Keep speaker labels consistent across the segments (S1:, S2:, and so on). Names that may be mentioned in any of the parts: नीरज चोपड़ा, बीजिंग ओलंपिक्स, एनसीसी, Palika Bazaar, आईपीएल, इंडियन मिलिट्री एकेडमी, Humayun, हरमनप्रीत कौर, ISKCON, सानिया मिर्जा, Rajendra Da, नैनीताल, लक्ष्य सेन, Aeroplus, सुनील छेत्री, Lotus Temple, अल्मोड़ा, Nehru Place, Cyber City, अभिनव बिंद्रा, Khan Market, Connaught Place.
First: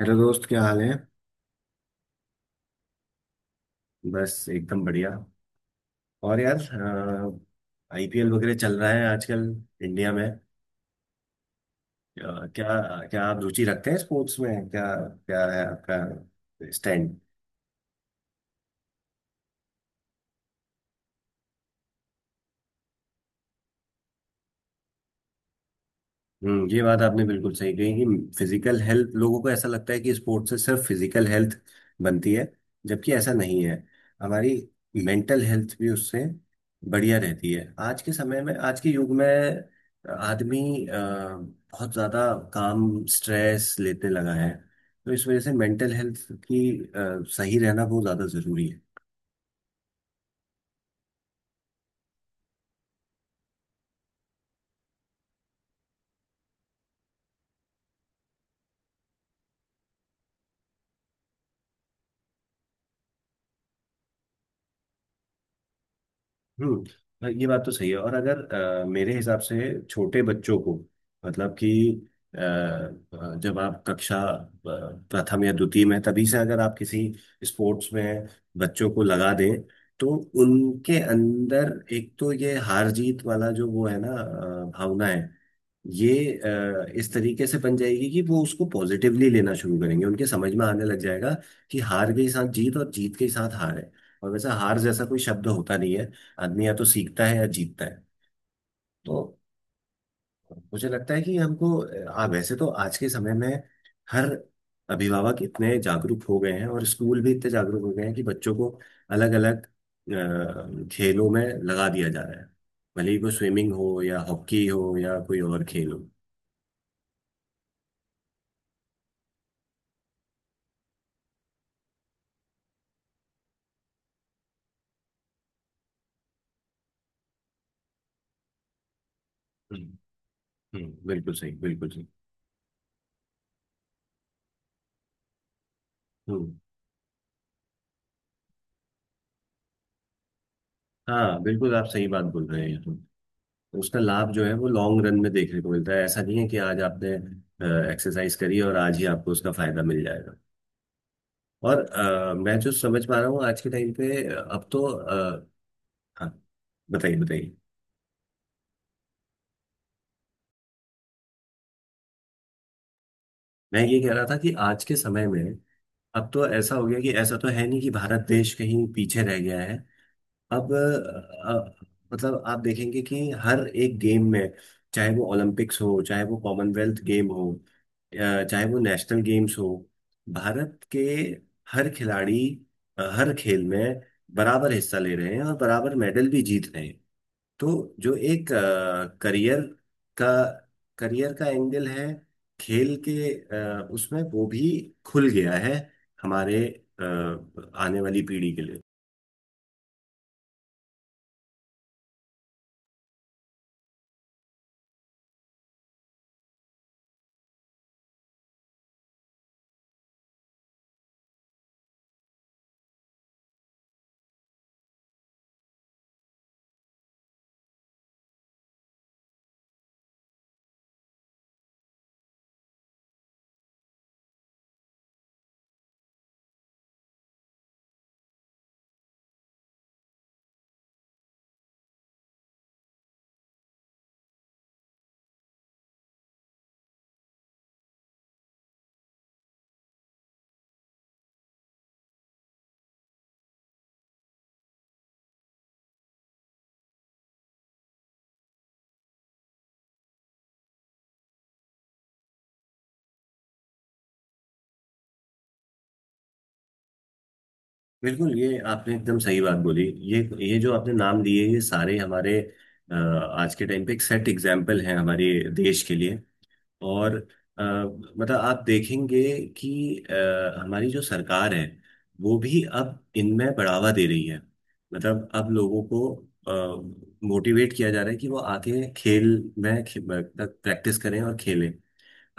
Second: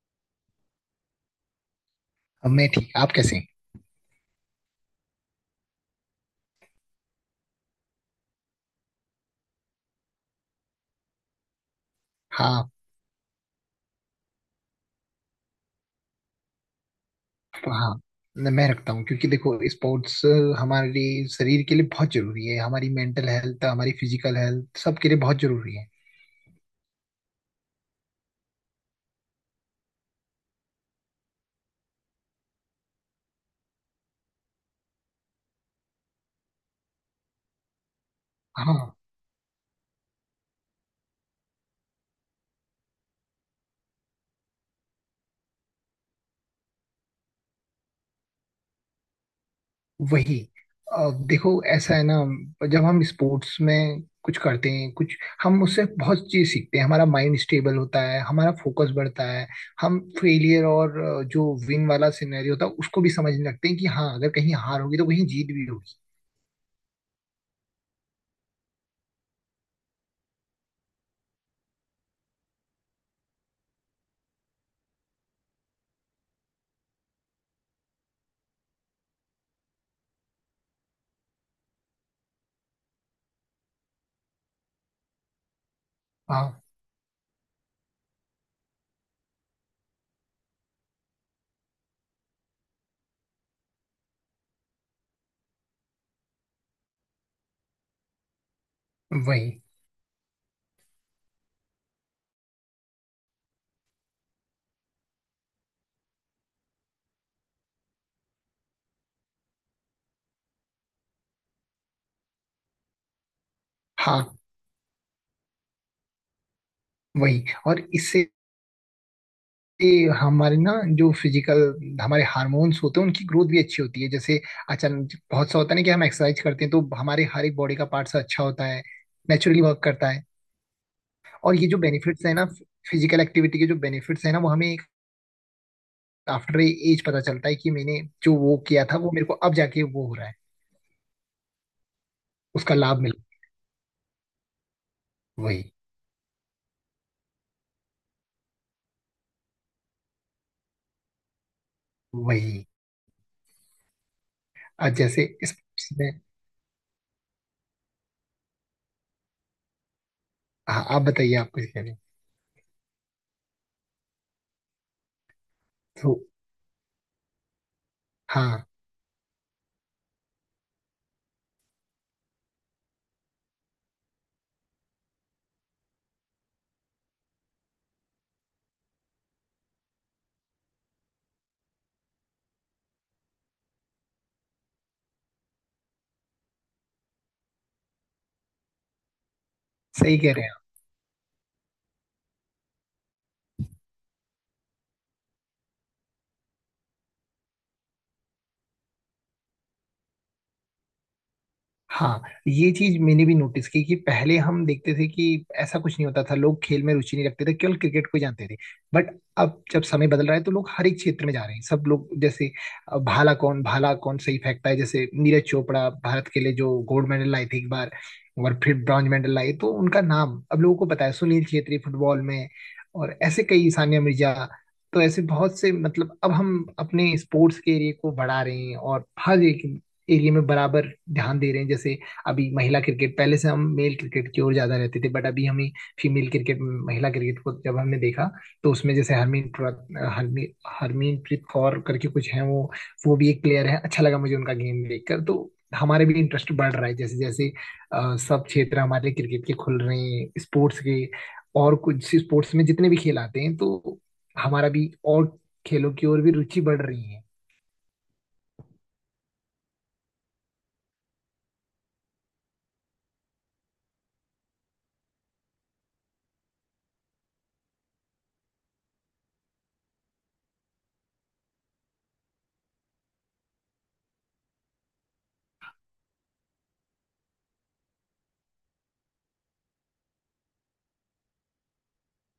S1: Hello दोस्त, क्या हाल है।
S2: अब मैं ठीक। आप कैसे हैं?
S1: बस एकदम बढ़िया। और यार, आईपीएल वगैरह चल रहा है आजकल इंडिया में। क्या,
S2: हाँ।
S1: क्या आप रुचि रखते हैं स्पोर्ट्स में? क्या क्या है आपका स्टैंड?
S2: हाँ। मैं रखता हूँ क्योंकि देखो स्पोर्ट्स हमारे शरीर के लिए बहुत जरूरी है। हमारी मेंटल हेल्थ हमारी फिजिकल हेल्थ सबके लिए बहुत जरूरी है।
S1: हम्म, ये बात आपने बिल्कुल सही कही कि फिजिकल हेल्थ, लोगों को ऐसा लगता है कि स्पोर्ट्स से सिर्फ फिजिकल हेल्थ बनती है, जबकि ऐसा नहीं है। हमारी मेंटल हेल्थ भी उससे बढ़िया रहती है। आज के समय में, आज के
S2: हाँ।
S1: युग में आदमी बहुत ज्यादा काम स्ट्रेस लेने लगा है, तो इस वजह से मेंटल हेल्थ की सही रहना बहुत ज्यादा जरूरी है।
S2: वही। अब देखो, ऐसा है ना। जब हम स्पोर्ट्स में कुछ करते हैं, कुछ हम उससे बहुत चीज सीखते हैं। हमारा माइंड स्टेबल होता है। हमारा फोकस बढ़ता है। हम फेलियर और जो विन वाला सिनेरियो होता है उसको भी समझने लगते हैं कि हाँ, अगर कहीं हार होगी तो कहीं जीत भी होगी।
S1: हम्म। हाँ, ये बात तो सही है। और अगर मेरे हिसाब से छोटे बच्चों को, मतलब कि जब आप कक्षा प्रथम या द्वितीय में तभी से अगर आप किसी स्पोर्ट्स में बच्चों को लगा दें, तो उनके अंदर एक तो ये हार जीत वाला जो वो है ना, भावना है, ये
S2: हाँ।
S1: इस तरीके से बन जाएगी कि वो उसको पॉजिटिवली लेना शुरू करेंगे, उनके समझ में आने लग जाएगा कि हार के साथ जीत और जीत के साथ हार है। और वैसा हार जैसा कोई शब्द होता नहीं है। आदमी या तो सीखता है या जीतता है। तो
S2: वही।
S1: मुझे लगता है कि हमको वैसे तो आज के समय में हर अभिभावक इतने जागरूक हो गए हैं और स्कूल भी इतने जागरूक हो गए हैं कि बच्चों को अलग अलग खेलों में लगा दिया जा रहा है, भले ही वो स्विमिंग हो या
S2: हाँ।
S1: हॉकी हो या कोई और खेल हो।
S2: वही। और इससे हमारे ना, जो फिजिकल हमारे हार्मोन्स होते हैं उनकी ग्रोथ भी अच्छी होती है, जैसे अचानक बहुत सा होता है ना कि हम एक्सरसाइज करते हैं तो हमारे हर एक बॉडी का पार्ट्स अच्छा होता है, नेचुरली वर्क
S1: हम्म।
S2: करता है।
S1: बिल्कुल सही,
S2: और ये जो
S1: बिल्कुल सही।
S2: बेनिफिट्स है ना, फिजिकल एक्टिविटी के जो बेनिफिट्स है ना, वो हमें
S1: हम्म।
S2: आफ्टर एज पता चलता है कि मैंने जो वो किया था वो मेरे को अब जाके वो हो रहा है।
S1: हाँ, बिल्कुल आप सही बात बोल रहे
S2: उसका
S1: हैं।
S2: लाभ मिल।
S1: तो उसका लाभ जो है वो लॉन्ग रन में
S2: वही।
S1: देखने को मिलता है। ऐसा नहीं है कि आज आपने एक्सरसाइज करी और आज ही आपको उसका फायदा मिल जाएगा। और मैं
S2: वही।
S1: जो समझ पा रहा हूँ आज के टाइम पे, अब तो
S2: आज जैसे इस में।
S1: हाँ, बताइए बताइए।
S2: हाँ, आप बताइए, आप कुछ कह रहे हैं?
S1: मैं ये कह रहा था कि आज के समय में
S2: तो
S1: अब तो ऐसा हो गया कि ऐसा तो है नहीं कि भारत देश
S2: हाँ,
S1: कहीं पीछे रह गया है। अब मतलब आप देखेंगे कि हर एक गेम में, चाहे वो ओलंपिक्स हो, चाहे वो कॉमनवेल्थ गेम हो, अ, चाहे वो नेशनल गेम्स हो, भारत के हर खिलाड़ी हर खेल में बराबर हिस्सा ले रहे हैं और बराबर मेडल भी जीत रहे हैं। तो जो एक करियर
S2: सही
S1: का,
S2: कह रहे हैं।
S1: करियर का एंगल है खेल के, उसमें वो भी खुल गया है हमारे अ, आने वाली पीढ़ी के लिए।
S2: हाँ। ये चीज मैंने भी नोटिस की कि पहले हम देखते थे कि ऐसा कुछ नहीं होता था, लोग खेल में रुचि नहीं रखते थे, केवल क्रिकेट को ही जानते थे। बट अब जब समय बदल रहा है तो लोग हर एक क्षेत्र में जा रहे हैं, सब लोग। जैसे भाला कौन सही फेंकता है, जैसे नीरज चोपड़ा भारत के लिए जो गोल्ड मेडल लाए थे एक बार और फिर ब्रॉन्ज मेडल लाए, तो उनका नाम अब लोगों को पता है। सुनील छेत्री फुटबॉल में। और ऐसे कई, सानिया मिर्जा। तो ऐसे बहुत से, मतलब अब हम अपने स्पोर्ट्स के एरिया को बढ़ा रहे हैं और हर एक एरिया में बराबर ध्यान दे रहे हैं। जैसे अभी महिला क्रिकेट, पहले से हम मेल क्रिकेट की ओर ज्यादा रहते थे, बट अभी हमें फीमेल क्रिकेट, महिला क्रिकेट को जब हमने देखा तो उसमें जैसे हरमीन हरमीन हरमीनप्रीत कौर करके कुछ है, वो भी एक प्लेयर है। अच्छा लगा मुझे उनका गेम देखकर। तो हमारे भी इंटरेस्ट बढ़ रहा है, जैसे जैसे सब क्षेत्र हमारे क्रिकेट के खुल रहे हैं, स्पोर्ट्स के। और कुछ स्पोर्ट्स में जितने भी खेल आते हैं, तो हमारा भी और खेलों की ओर भी रुचि बढ़ रही है।
S1: बिल्कुल, ये आपने एकदम सही बात बोली। ये ये जो आपने नाम लिए ये सारे हमारे आज के टाइम पे एक सेट एग्जाम्पल हैं हमारे देश के लिए। और अ, मतलब आप देखेंगे कि हमारी जो सरकार है वो भी अब इनमें बढ़ावा दे रही है। मतलब अब लोगों को मोटिवेट किया जा रहा है कि वो आके खेल में तक प्रैक्टिस करें और खेलें।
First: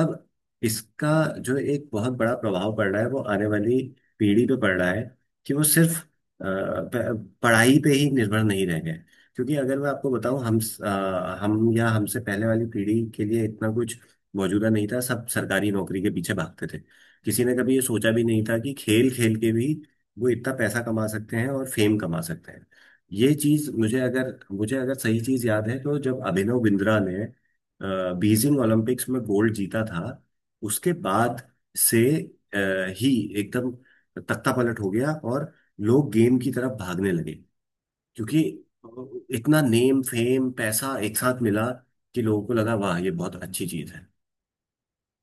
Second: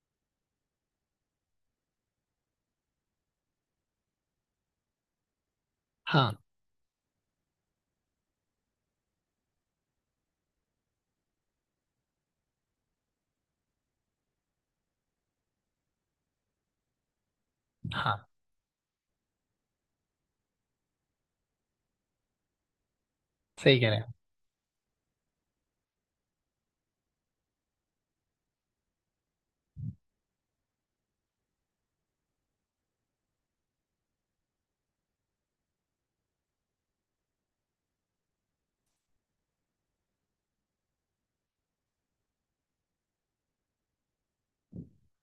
S1: अब इसका जो एक बहुत बड़ा प्रभाव पड़ रहा है वो आने वाली पीढ़ी पे पड़ रहा है कि वो सिर्फ
S2: हाँ।
S1: पढ़ाई पे ही निर्भर नहीं रह गए। क्योंकि अगर मैं आपको बताऊं, हम या हमसे पहले वाली पीढ़ी के लिए इतना कुछ मौजूदा नहीं था। सब सरकारी नौकरी के पीछे भागते थे। किसी ने कभी ये सोचा भी
S2: हाँ,
S1: नहीं था कि खेल खेल के भी वो इतना पैसा कमा सकते हैं और फेम कमा सकते हैं। ये चीज,
S2: सही कह रहे हैं।
S1: मुझे अगर सही चीज याद है, तो जब अभिनव बिंद्रा ने बीजिंग ओलंपिक्स में गोल्ड जीता था, उसके बाद से अ, ही एकदम तख्ता पलट हो गया और लोग गेम की तरफ भागने लगे। क्योंकि इतना नेम फेम पैसा एक साथ मिला कि लोगों को लगा, वाह, ये बहुत अच्छी चीज है।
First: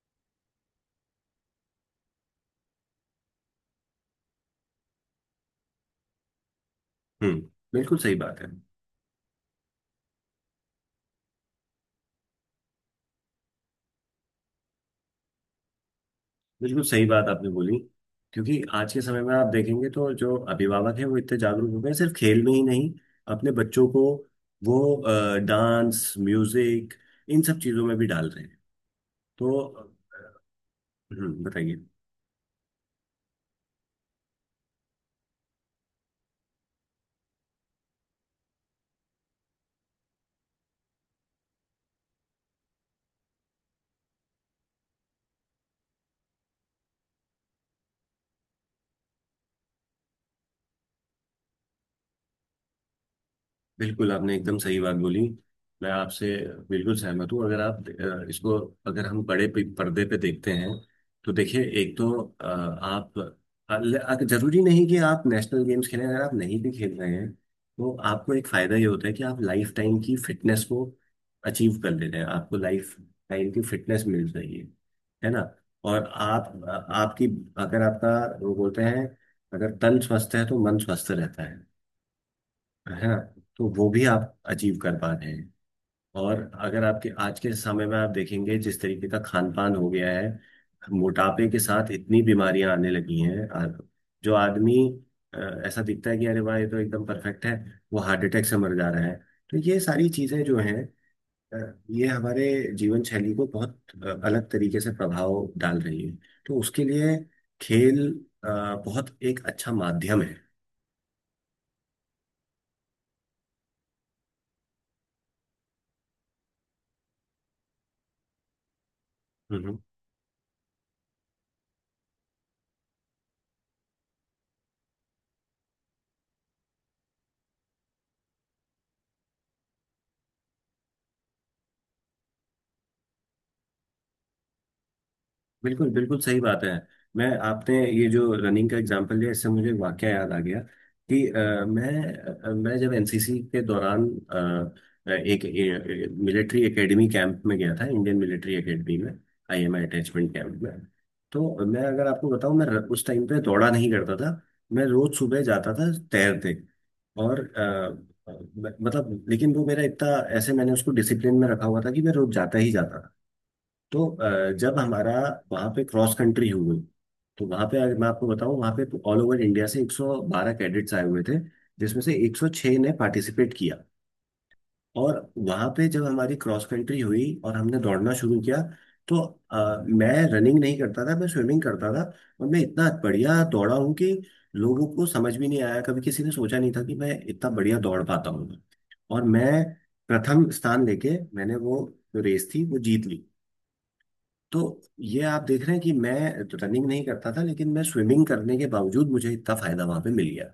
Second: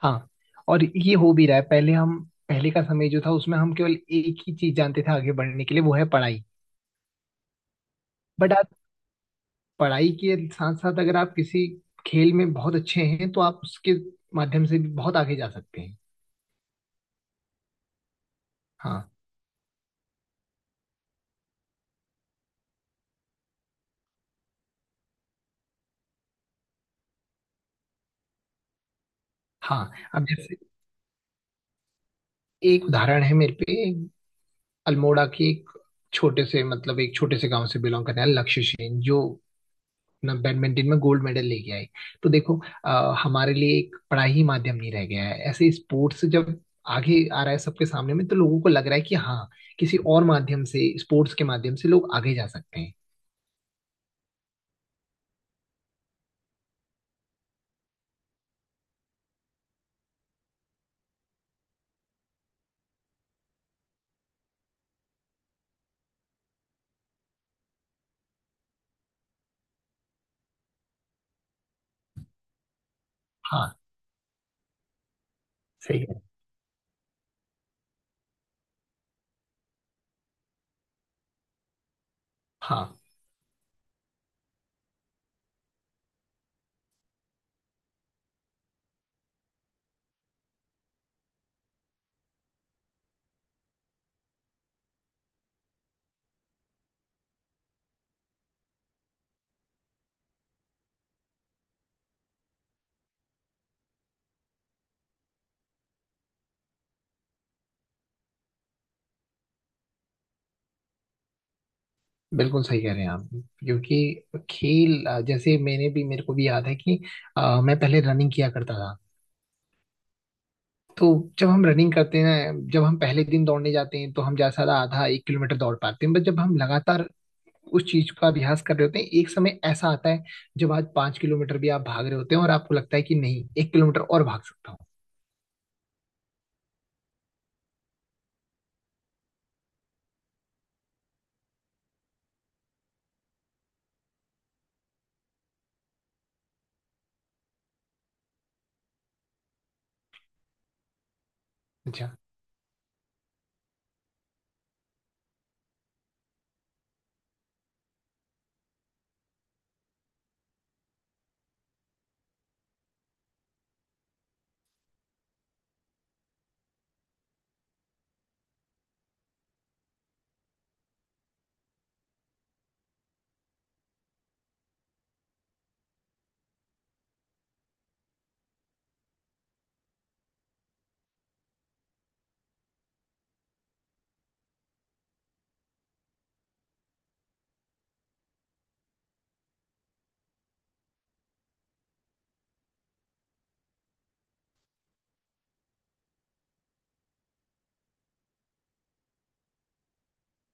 S2: हाँ, और ये हो भी रहा है। पहले का समय जो था, उसमें हम केवल एक ही चीज जानते थे आगे बढ़ने के लिए, वो है पढ़ाई।
S1: हम्म, बिल्कुल सही बात है।
S2: बट आप पढ़ाई के साथ साथ अगर आप किसी खेल में बहुत अच्छे हैं तो आप उसके माध्यम से भी बहुत आगे जा सकते हैं।
S1: बिल्कुल सही बात आपने बोली। क्योंकि आज के
S2: हाँ।
S1: समय में आप देखेंगे तो जो अभिभावक हैं वो इतने जागरूक हो गए हैं, सिर्फ खेल में ही नहीं, अपने बच्चों को वो डांस, म्यूजिक, इन सब चीजों में भी डाल रहे हैं। तो
S2: हाँ, अब जैसे
S1: बताइए।
S2: एक उदाहरण है मेरे पे। अल्मोड़ा की एक छोटे से गांव से बिलोंग करने वाले लक्ष्य सेन, जो अपना बैडमिंटन में गोल्ड मेडल लेके आई। तो देखो, हमारे लिए एक पढ़ाई ही माध्यम नहीं रह गया है। ऐसे स्पोर्ट्स जब आगे आ रहा है सबके सामने में, तो लोगों को लग रहा है कि हाँ, किसी और माध्यम से, स्पोर्ट्स के माध्यम से लोग आगे जा सकते हैं।
S1: बिल्कुल, आपने एकदम सही बात बोली। मैं आपसे बिल्कुल सहमत हूँ। अगर आप इसको, अगर हम पर्दे पे देखते हैं, तो देखिए, एक तो आप जरूरी नहीं कि आप नेशनल गेम्स खेलें, अगर आप नहीं भी खेल रहे हैं तो आपको एक फायदा ये होता है कि आप लाइफ टाइम की फिटनेस को अचीव कर ले रहे हैं। आपको लाइफ टाइम की
S2: हाँ।
S1: फिटनेस मिल रही है ना।
S2: सही
S1: और
S2: है।
S1: आपकी, अगर आपका, वो बोलते हैं, अगर तन स्वस्थ है तो मन स्वस्थ रहता है
S2: हाँ।
S1: है ना। तो वो भी आप अचीव कर पा रहे हैं। और अगर आपके, आज के समय में आप देखेंगे जिस तरीके का खान पान हो गया है, मोटापे के साथ इतनी बीमारियां आने लगी हैं। जो आदमी अ, ऐसा दिखता है कि अरे वाह, ये तो एकदम परफेक्ट है, वो हार्ट अटैक से मर जा रहा है। तो ये सारी चीजें जो हैं अ, ये हमारे जीवन शैली को बहुत अलग तरीके से प्रभाव डाल रही है। तो उसके लिए खेल अ, बहुत एक अच्छा माध्यम
S2: बिल्कुल सही कह रहे हैं आप, क्योंकि खेल, जैसे मैंने भी, मेरे को भी याद है कि मैं पहले रनिंग किया करता था।
S1: है।
S2: तो जब हम रनिंग करते हैं ना, जब हम पहले दिन दौड़ने जाते हैं तो हम ज्यादा आधा 1 किलोमीटर दौड़ पाते हैं, बट जब हम लगातार उस चीज का अभ्यास कर रहे होते हैं, एक समय ऐसा आता है जब आज 5 किलोमीटर भी आप भाग रहे होते हैं और आपको लगता है कि नहीं, 1 किलोमीटर और भाग सकता हूँ।
S1: बिल्कुल, बिल्कुल सही बात है। मैं, आपने ये जो रनिंग का एग्जांपल दिया, इससे मुझे वाकया याद आ गया कि मैं जब एनसीसी के दौरान एक मिलिट्री एकेडमी कैंप में गया था, इंडियन मिलिट्री एकेडमी में, आईएमए अटैचमेंट कैंप में। तो मैं अगर
S2: अच्छा।
S1: आपको बताऊं, मैं उस टाइम पे दौड़ा नहीं करता था। मैं रोज सुबह जाता था तैरते। और अ, मतलब, लेकिन वो मेरा इतना, ऐसे मैंने उसको डिसिप्लिन में रखा हुआ था कि मैं रोज जाता ही जाता था। तो जब हमारा वहाँ पे क्रॉस कंट्री हुई, तो वहाँ पे अगर मैं आपको बताऊँ, वहाँ पे ऑल ओवर इंडिया से 112 कैडेट्स आए हुए थे, जिसमें से 106 ने पार्टिसिपेट किया। और वहाँ पे जब हमारी क्रॉस कंट्री हुई और हमने दौड़ना शुरू किया, तो मैं रनिंग नहीं करता था, मैं स्विमिंग करता था। और मैं इतना बढ़िया दौड़ा हूँ कि लोगों को समझ भी नहीं आया। कभी किसी ने सोचा नहीं था कि मैं इतना बढ़िया दौड़ पाता हूँ। और मैं प्रथम स्थान लेके मैंने वो जो रेस थी वो जीत ली। तो ये आप देख रहे हैं कि मैं तो रनिंग नहीं करता था, लेकिन मैं स्विमिंग करने के बावजूद मुझे इतना फायदा वहां पे मिल गया।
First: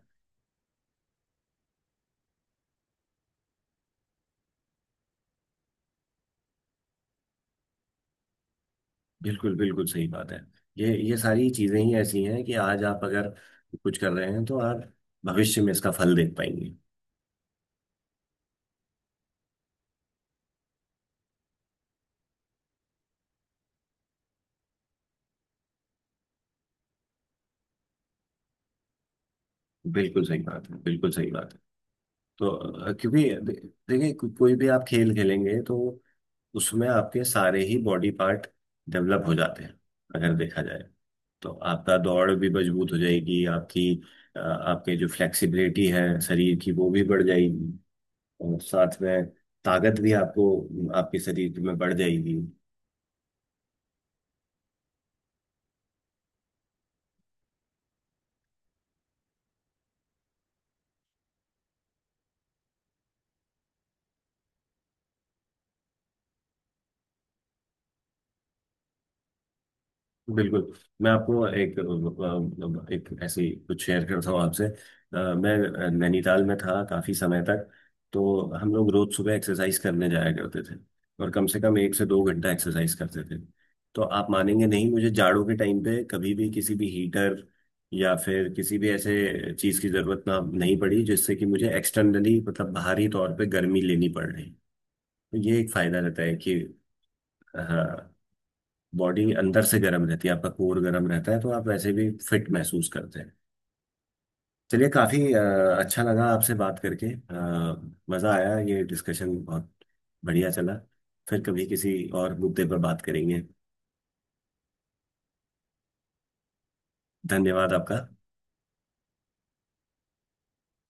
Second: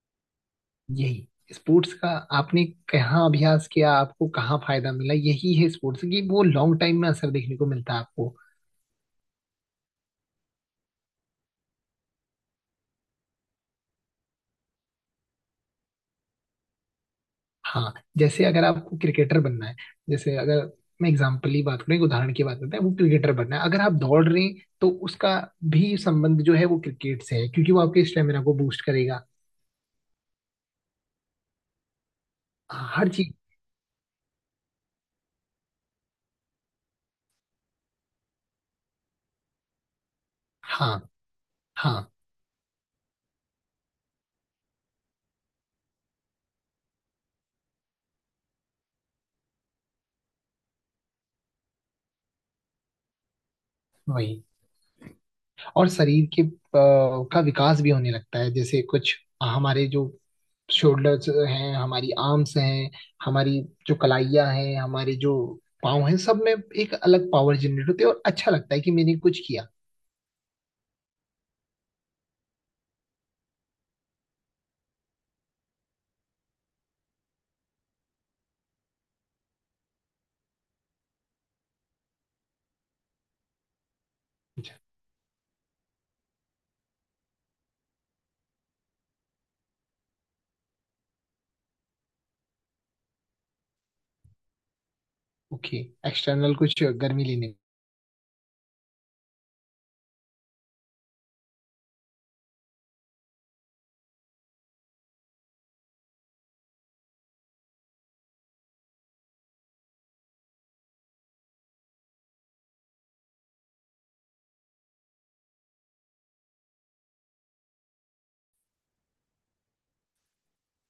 S2: यही स्पोर्ट्स का। आपने कहाँ अभ्यास किया, आपको कहाँ फायदा मिला, यही है स्पोर्ट्स की, वो लॉन्ग टाइम में असर देखने को मिलता है आपको।
S1: बिल्कुल, बिल्कुल सही बात है। ये सारी चीजें ही ऐसी हैं कि आज आप अगर कुछ कर रहे हैं तो आप भविष्य में इसका फल देख पाएंगे।
S2: हाँ, जैसे अगर आपको क्रिकेटर बनना है, जैसे अगर मैं एग्जाम्पल ही बात करूँ, एक उदाहरण की बात करते हैं, वो क्रिकेटर बनना है, अगर आप दौड़ रहे हैं तो उसका भी संबंध जो है वो क्रिकेट से है, क्योंकि वो आपके स्टेमिना को बूस्ट करेगा।
S1: बिल्कुल सही बात है, बिल्कुल सही बात है। तो
S2: हाँ, हर
S1: क्योंकि
S2: चीज।
S1: देखिए, कोई भी आप खेल खेलेंगे तो उसमें आपके सारे ही बॉडी पार्ट डेवलप हो जाते हैं, अगर देखा जाए।
S2: हाँ।
S1: तो
S2: हाँ।
S1: आपका दौड़ भी मजबूत हो जाएगी, आपकी आपके जो फ्लेक्सिबिलिटी है शरीर की वो भी बढ़ जाएगी। और साथ में ताकत भी आपको, आपके शरीर में बढ़ जाएगी।
S2: वही, और शरीर के का विकास भी होने लगता है। जैसे कुछ हमारे जो शोल्डर्स हैं, हमारी आर्म्स हैं, हमारी जो कलाइयाँ हैं, हमारी जो पाँव हैं, सब में एक अलग पावर जनरेट होती है और अच्छा लगता है कि मैंने कुछ किया।
S1: बिल्कुल। मैं आपको एक एक ऐसी कुछ शेयर करता हूँ आपसे। मैं नैनीताल में था काफी समय तक। तो हम लोग रोज सुबह एक्सरसाइज करने जाया करते थे और कम से कम एक से दो घंटा एक्सरसाइज करते थे। तो आप मानेंगे नहीं, मुझे जाड़ों के टाइम पे कभी भी किसी भी हीटर या फिर किसी भी ऐसे चीज की जरूरत नहीं पड़ी, जिससे कि मुझे एक्सटर्नली, मतलब बाहरी तौर पे गर्मी लेनी पड़ रही। तो ये एक
S2: ओके।
S1: फायदा रहता है
S2: एक्सटर्नल
S1: कि
S2: कुछ गर्मी लेने।
S1: हाँ, बॉडी अंदर से गर्म रहती है, आपका कोर गर्म रहता है, तो आप वैसे भी फिट महसूस करते हैं। चलिए, काफी अच्छा लगा आपसे बात करके, मजा आया, ये डिस्कशन बहुत बढ़िया चला। फिर कभी किसी और मुद्दे पर बात करेंगे। धन्यवाद आपका।